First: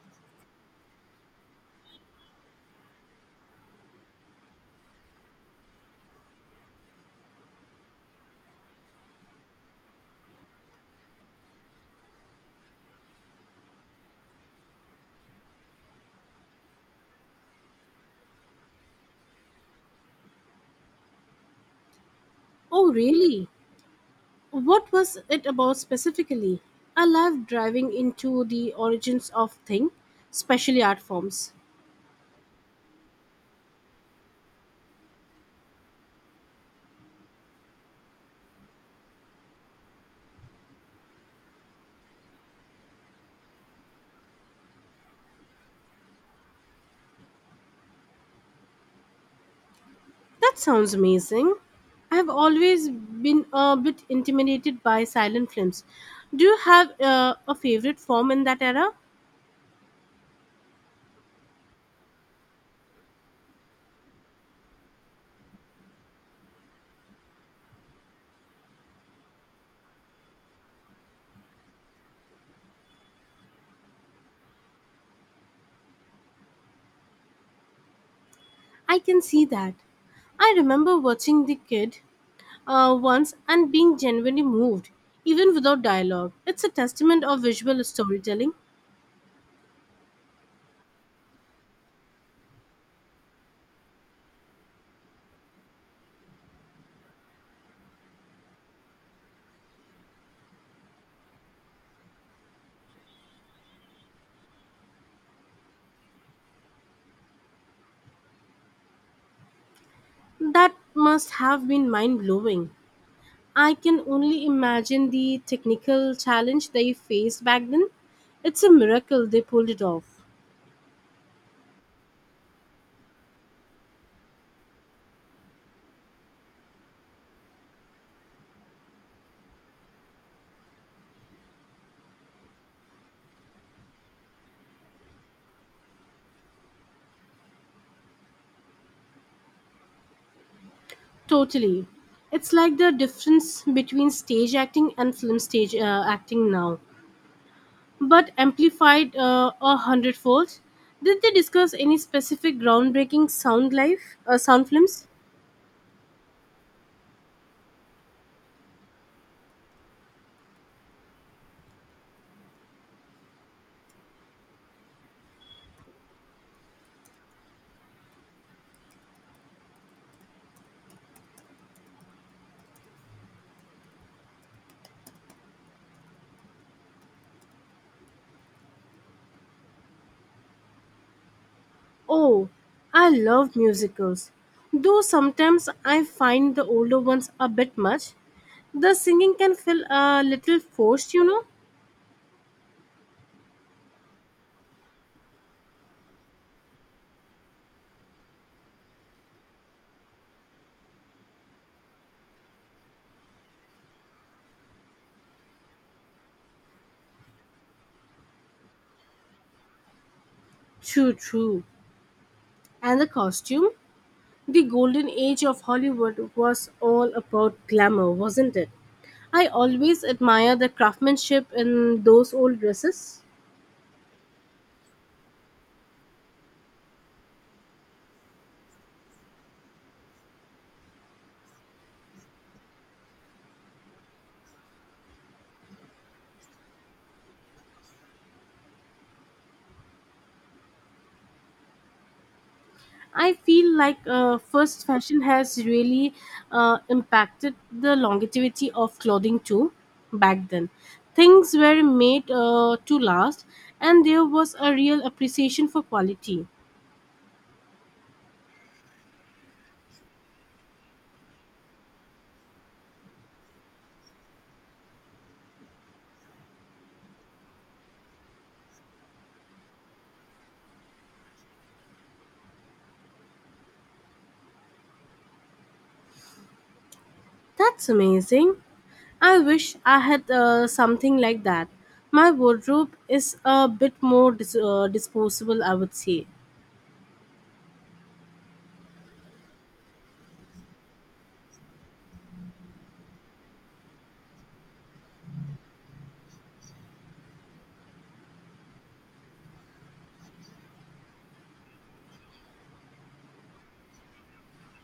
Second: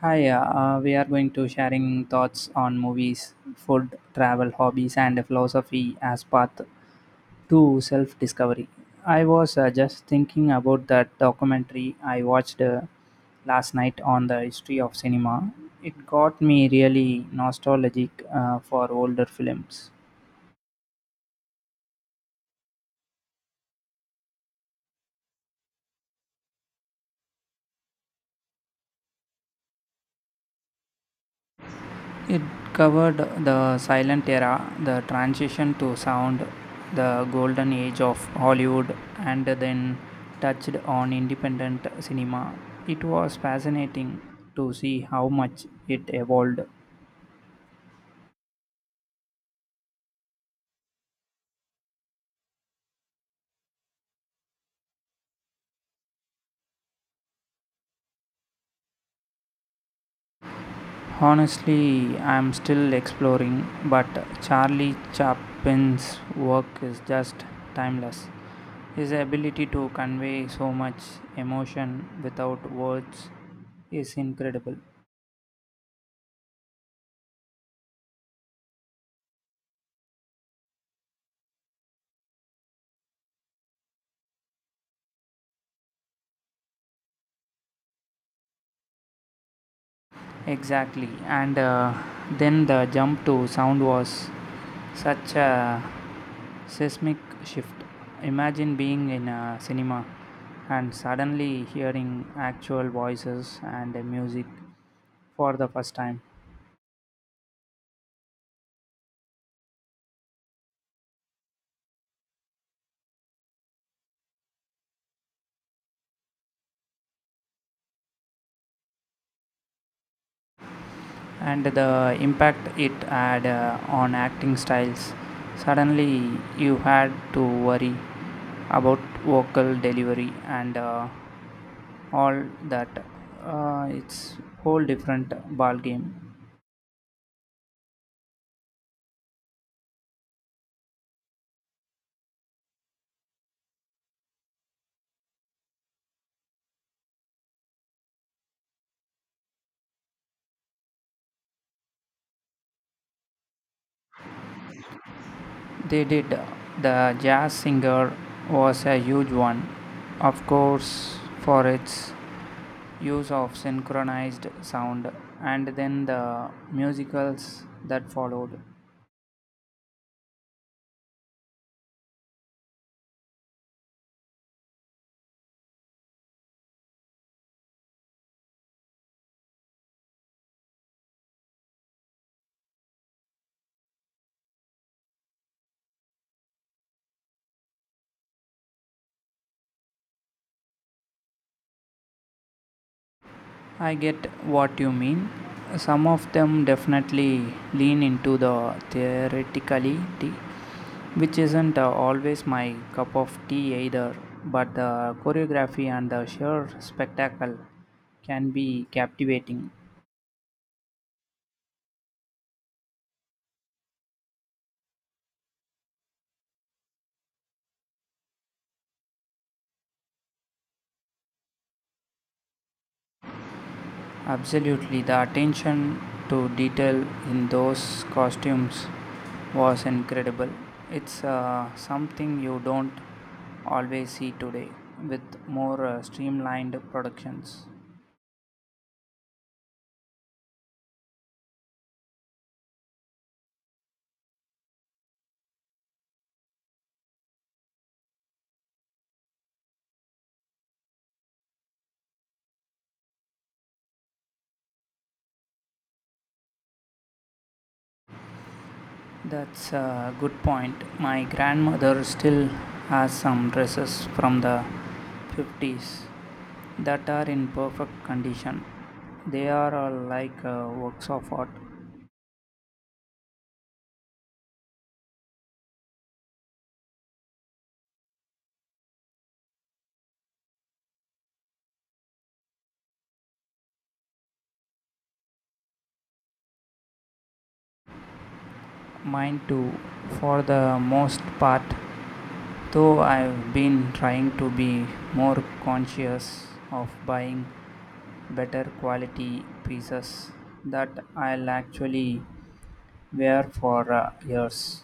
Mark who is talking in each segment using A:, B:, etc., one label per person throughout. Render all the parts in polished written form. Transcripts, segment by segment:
A: Hi, we are going to sharing thoughts on movies, food, travel, hobbies, and philosophy as path to self-discovery. I was just thinking about that documentary I watched last night on the history of cinema. It got me really nostalgic for older films.
B: Oh, really? What was it about specifically? I love driving into the origins of thing, especially art forms.
A: It covered the silent era, the transition to sound, the golden age of Hollywood, and then touched on independent cinema. It was fascinating to see how much it evolved.
B: That sounds amazing. I have always been a bit intimidated by silent films. Do you have a favorite form in that era?
A: Honestly, I'm still exploring, but Charlie Chaplin's work is just timeless. His ability to convey so much emotion without words is incredible.
B: I can see that. I remember watching The Kid once and being genuinely moved, even without dialogue. It's a testament of visual storytelling
A: Exactly, and then the jump to sound was such a seismic shift. Imagine being in a cinema and suddenly hearing actual voices and music for the first time,
B: that must have been mind blowing. I can only imagine the technical challenge they faced back then. It's a miracle they pulled it off.
A: and the impact it had on acting styles. Suddenly, you had to worry about vocal delivery and all that. It's whole different ball game.
B: Totally. It's like the difference between stage acting and film stage acting now, but amplified a hundredfold. Did they discuss any specific groundbreaking sound life, sound films?
A: They did. The Jazz Singer was a huge one, of course, for its use of synchronized sound and then the musicals that followed.
B: Oh, I love musicals. Though sometimes I find the older ones a bit much. The singing can feel a little forced, you know.
A: I get what you mean. Some of them definitely lean into the theatricality, which isn't always my cup of tea either, but the choreography and the sheer spectacle can be captivating.
B: True, true. And the costume? The golden age of Hollywood was all about glamour, wasn't it? I always admire the craftsmanship in those old dresses.
A: Absolutely, the attention to detail in those costumes was incredible. It's something you don't always see today with more streamlined productions.
B: I feel like first fashion has really impacted the longevity of clothing too back then. Things were made to last, and there was a real appreciation for quality.
A: That's a good point. My grandmother still has some dresses from the 50s that are in perfect condition. They are all like works of art.
B: That's amazing. I wish I had something like that. My wardrobe is a bit more disposable, I would say.
A: Mine too, for the most part, though I've been trying to be more conscious of buying better quality pieces that I'll actually wear for years.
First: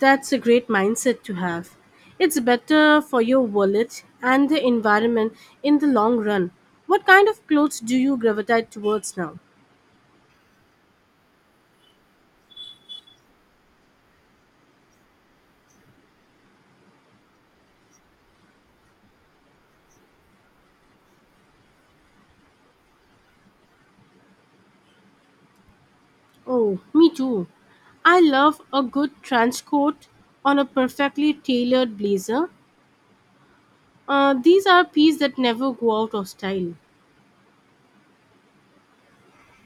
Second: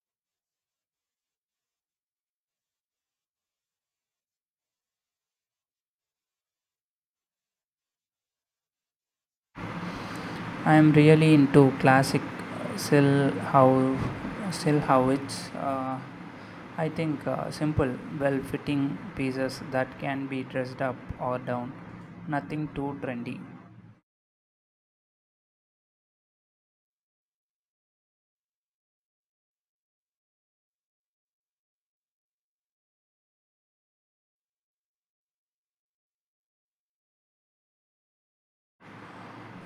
B: That's a great mindset to have. It's better for your wallet and the environment in the long run. What kind of clothes do you gravitate towards now?
A: I'm really into classic silhou- silhouettes. I think simple, well fitting pieces that can be dressed up or down, nothing too trendy.
B: Oh, me too. I love a good trench coat on a perfectly tailored blazer. These are pieces that never go out of style.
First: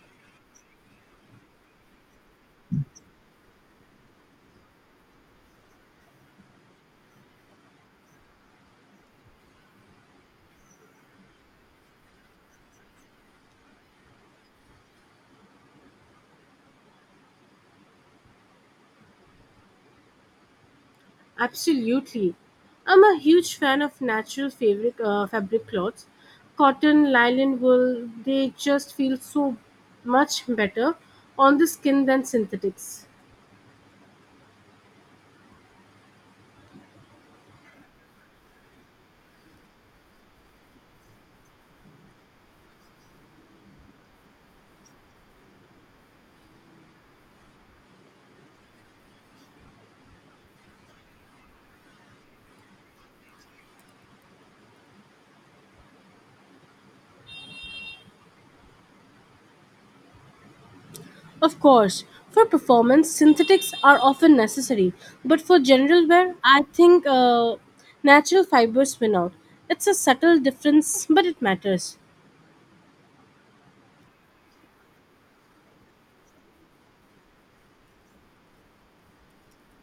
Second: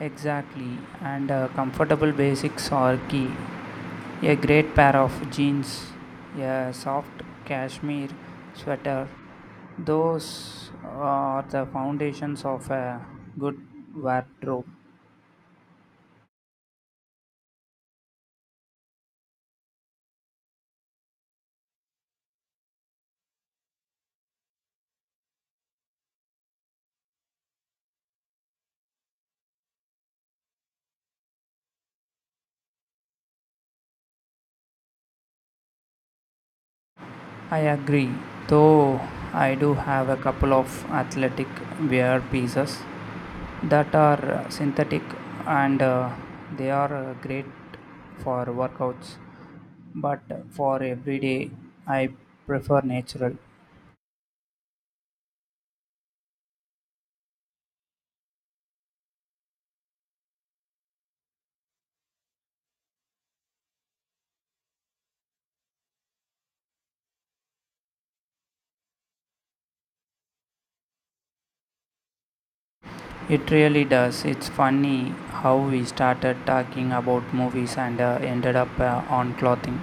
A: Exactly, and comfortable basics are key. A great pair of jeans, a soft cashmere sweater, those are the foundations of a good wardrobe.
B: Absolutely. I'm a huge fan of natural fabric cloths. Cotton, nylon, wool, they just feel so much better on the skin than synthetics.
A: I agree, though I do have a couple of athletic wear pieces that are synthetic and they are great for workouts, but for everyday I prefer natural.
B: Of course, for performance, synthetics are often necessary, but for general wear, I think natural fibers win out. It's a subtle difference, but it matters.
A: It really does. It's funny how we started talking about movies and ended up on clothing.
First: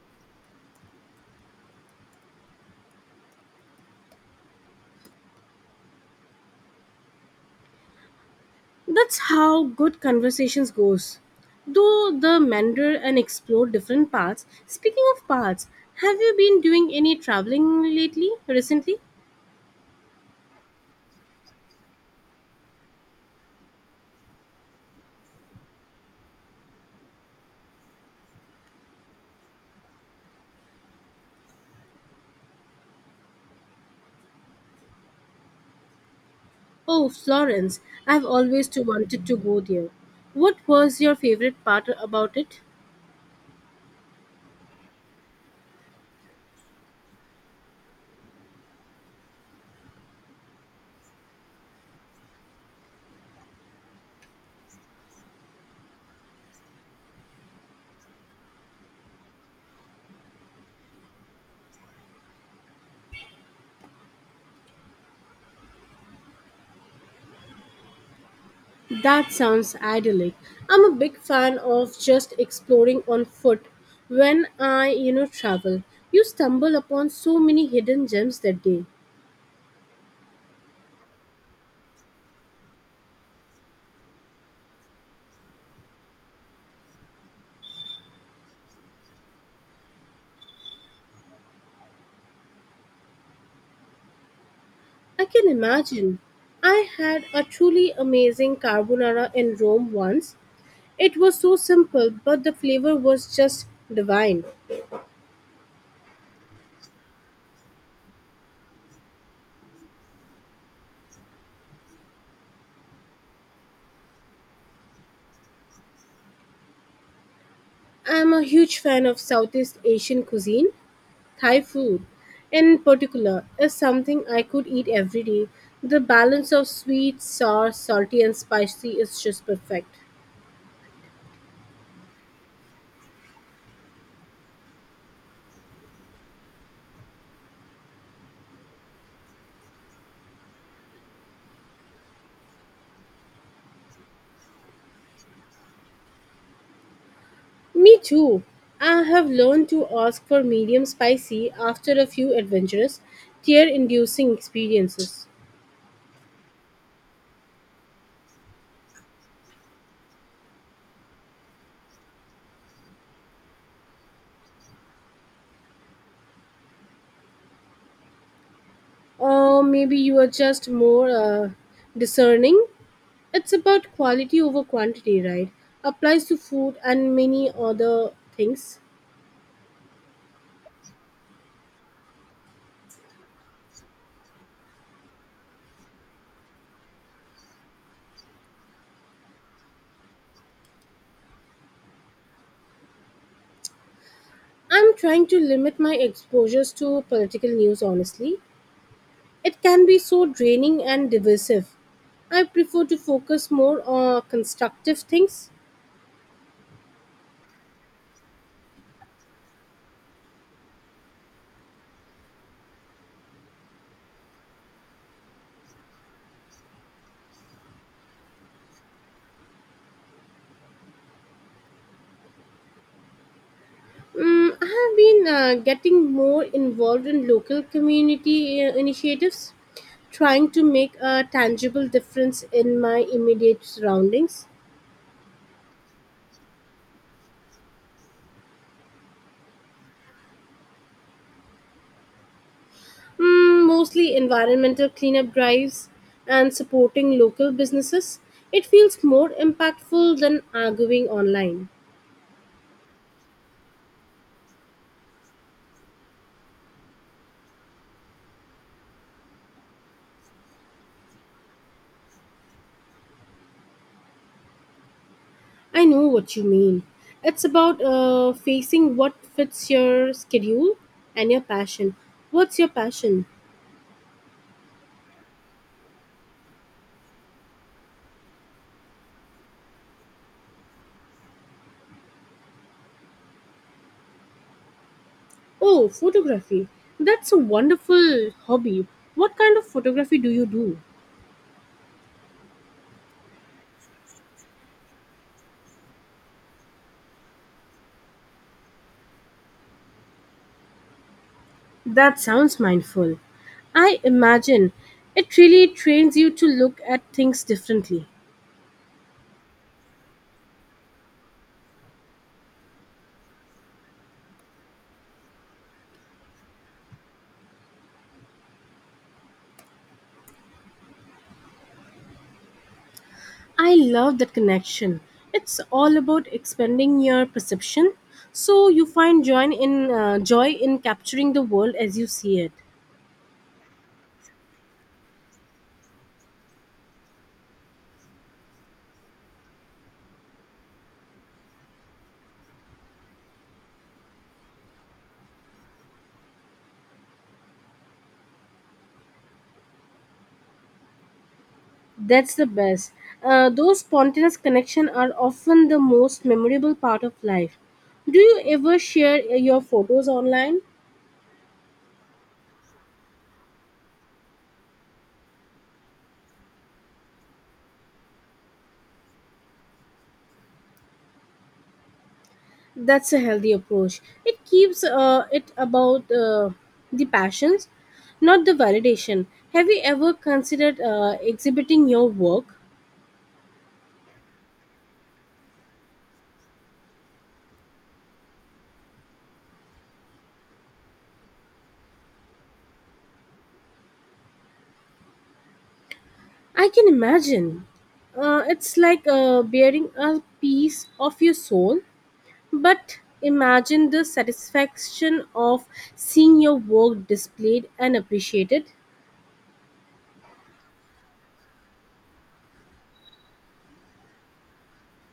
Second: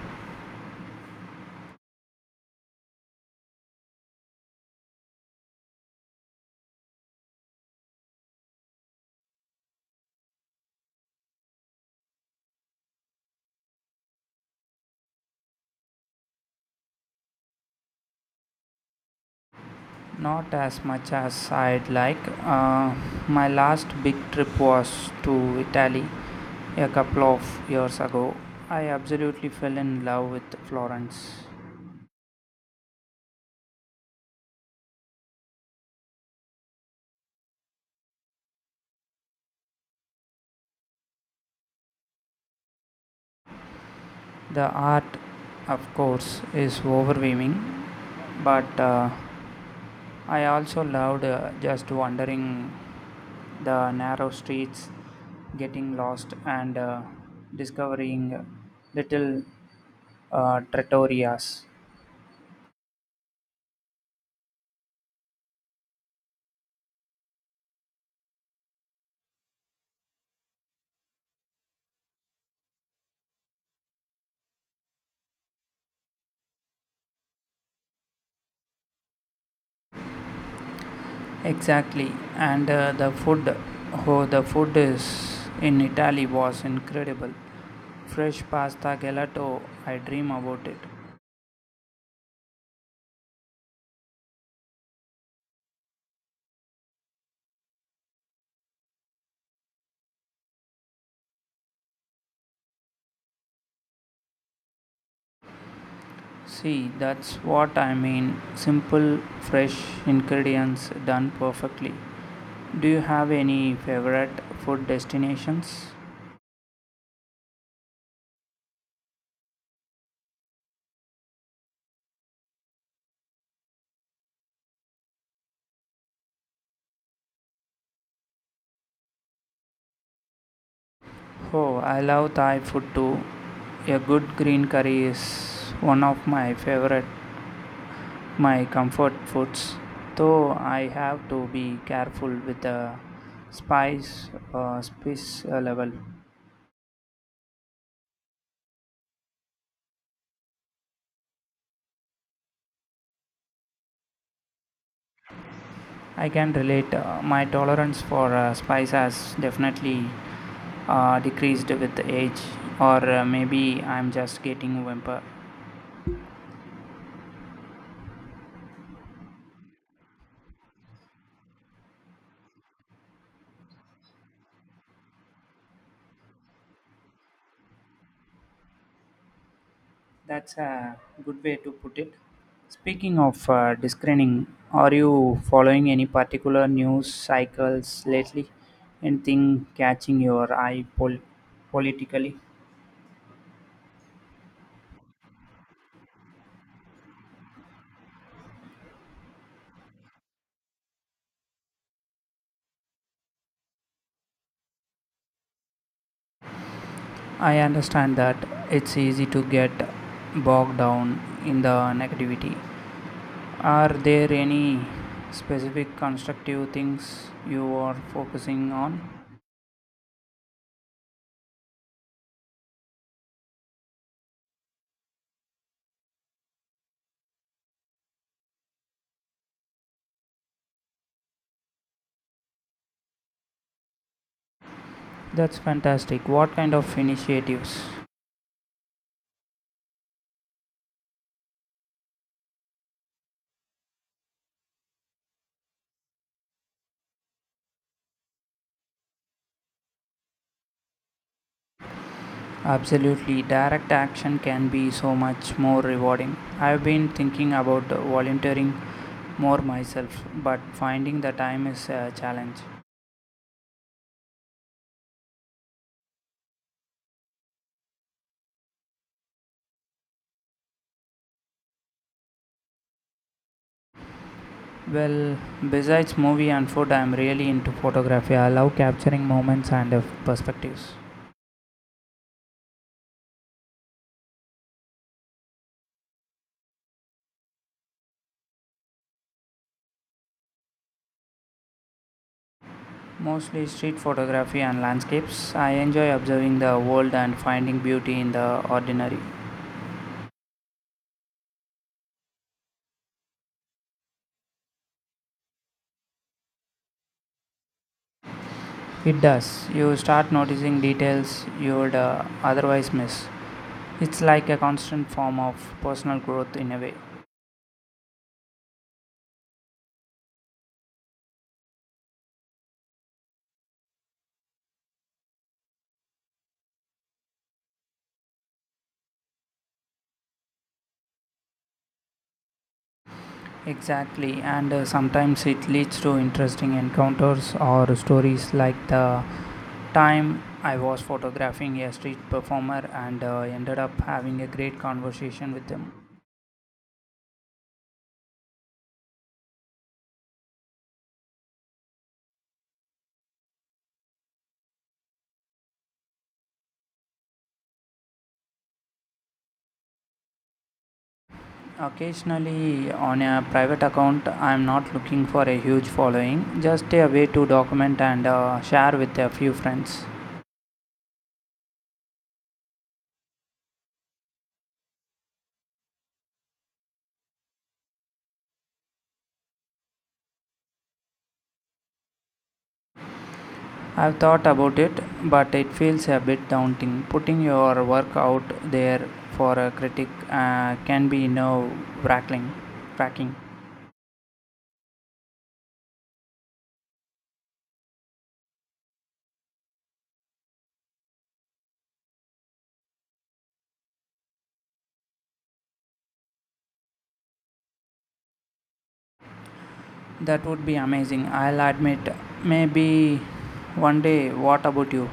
B: That's how good conversations goes. Though the meander and explore different paths. Speaking of paths, have you been doing any traveling lately, recently?
A: Not as much as I'd like. Uh, my last big trip was to Italy a couple of years ago. I absolutely fell in love with Florence.
B: Oh, Florence, I've always too wanted to go there. What was your favorite part about it?
A: The art, of course, is overwhelming, but I also loved just wandering the narrow streets, getting lost, and discovering little trattorias.
B: That sounds idyllic. I'm a big fan of just exploring on foot when I, you know, travel. You stumble upon so many hidden gems that day.
A: Exactly, and the food, oh, the food is in Italy was incredible. Fresh pasta gelato, I dream about it.
B: I can imagine. I had a truly amazing carbonara in Rome once. It was so simple, but the flavor was just divine.
A: See, that's what I mean. Simple, fresh ingredients done perfectly. Do you have any favorite food destinations?
B: I am a huge fan of Southeast Asian cuisine. Thai food, in particular, is something I could eat every day. The balance of sweet, sour, salty, and spicy is just perfect.
A: Oh, I love Thai food too. A good green curry is one of my favorite, my comfort foods, though I have to be careful with the spice level.
B: Me too. I have learned to ask for medium spicy after a few adventurous, tear inducing experiences.
A: I can relate. My tolerance for spice has definitely decreased with age, or maybe I'm just getting whimper.
B: Or maybe you are just more discerning. It's about quality over quantity, right? Applies to food and many other things.
A: That's a good way to put it. Speaking of discerning, are you following any particular news cycles lately? Anything catching your eye politically?
B: I'm trying to limit my exposures to political news, honestly. It can be so draining and divisive. I prefer to focus more on constructive things.
A: I understand that it's easy to get bogged down in the negativity. Are there any specific constructive things you are focusing on?
B: Mm, I have been getting more involved in local community initiatives, trying to make a tangible difference in my immediate surroundings.
A: That's fantastic. What kind of initiatives?
B: Mm, mostly environmental cleanup drives and supporting local businesses. It feels more impactful than arguing online.
A: Absolutely, direct action can be so much more rewarding. I've been thinking about volunteering more myself, but finding the time is a challenge.
B: I know what you mean. It's about facing what fits your schedule and your passion. What's your passion?
A: Well, besides movie and food, I'm really into photography. I love capturing moments and perspectives.
B: Oh, photography. That's a wonderful hobby. What kind of photography do you do?
A: Mostly street photography and landscapes. I enjoy observing the world and finding beauty in the ordinary.
B: That sounds mindful. I imagine it really trains you to look at things differently.
A: It does. You start noticing details you would otherwise miss. It's like a constant form of personal growth in a way.
B: I love that connection. It's all about expanding your perception so you find joy in joy in capturing the world as you see it.
A: Exactly, and sometimes it leads to interesting encounters or stories, like the time I was photographing a street performer and ended up having a great conversation with him.
B: That's the best. Those spontaneous connections are often the most memorable part of life. Do you ever share your photos online?
A: Occasionally on a private account. I'm not looking for a huge following, just a way to document and share with a few friends.
B: That's a healthy approach. It keeps it about the passions, not the validation. Have you ever considered exhibiting your work?
A: I've thought about it, but it feels a bit daunting. Putting your work out there for a critic can be nerve wracking. wracking.
B: I can imagine. It's like bearing a piece of your soul. But imagine the satisfaction of seeing your work displayed and appreciated.
A: That would be amazing, I'll admit. Maybe one day, what about you?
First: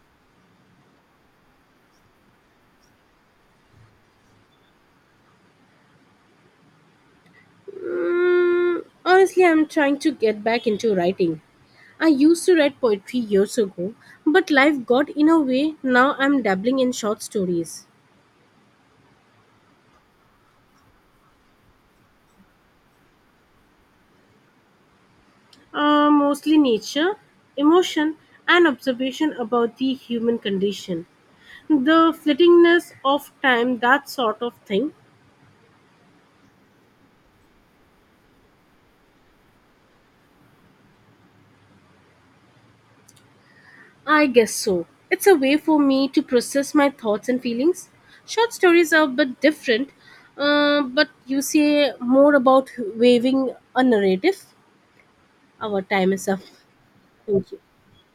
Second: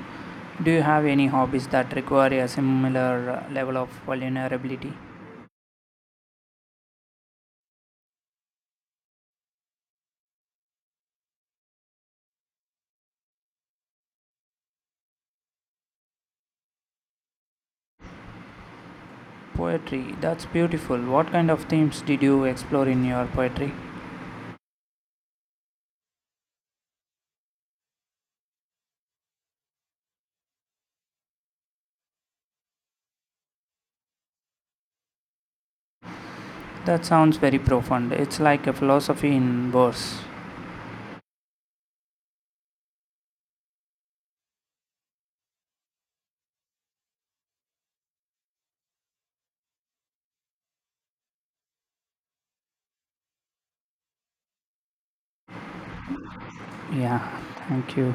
A: Do you have any hobbies that require a similar level of vulnerability?
B: Mm, honestly, I'm trying to get back into writing. I used to write poetry years ago, but life got in a way. Now I'm dabbling in short stories.
A: Poetry, that's beautiful. What kind of themes did you explore in your poetry?
B: Mostly nature, emotion, and observation about the human condition. The flittingness of time, that sort of thing.
A: That sounds very profound. It's like a philosophy in verse.
B: I guess so. It's a way for me to process my thoughts and feelings. Short stories are a bit different, but you say more about weaving a narrative. Our time is up.
A: Yeah,
B: Thank you.
A: thank you.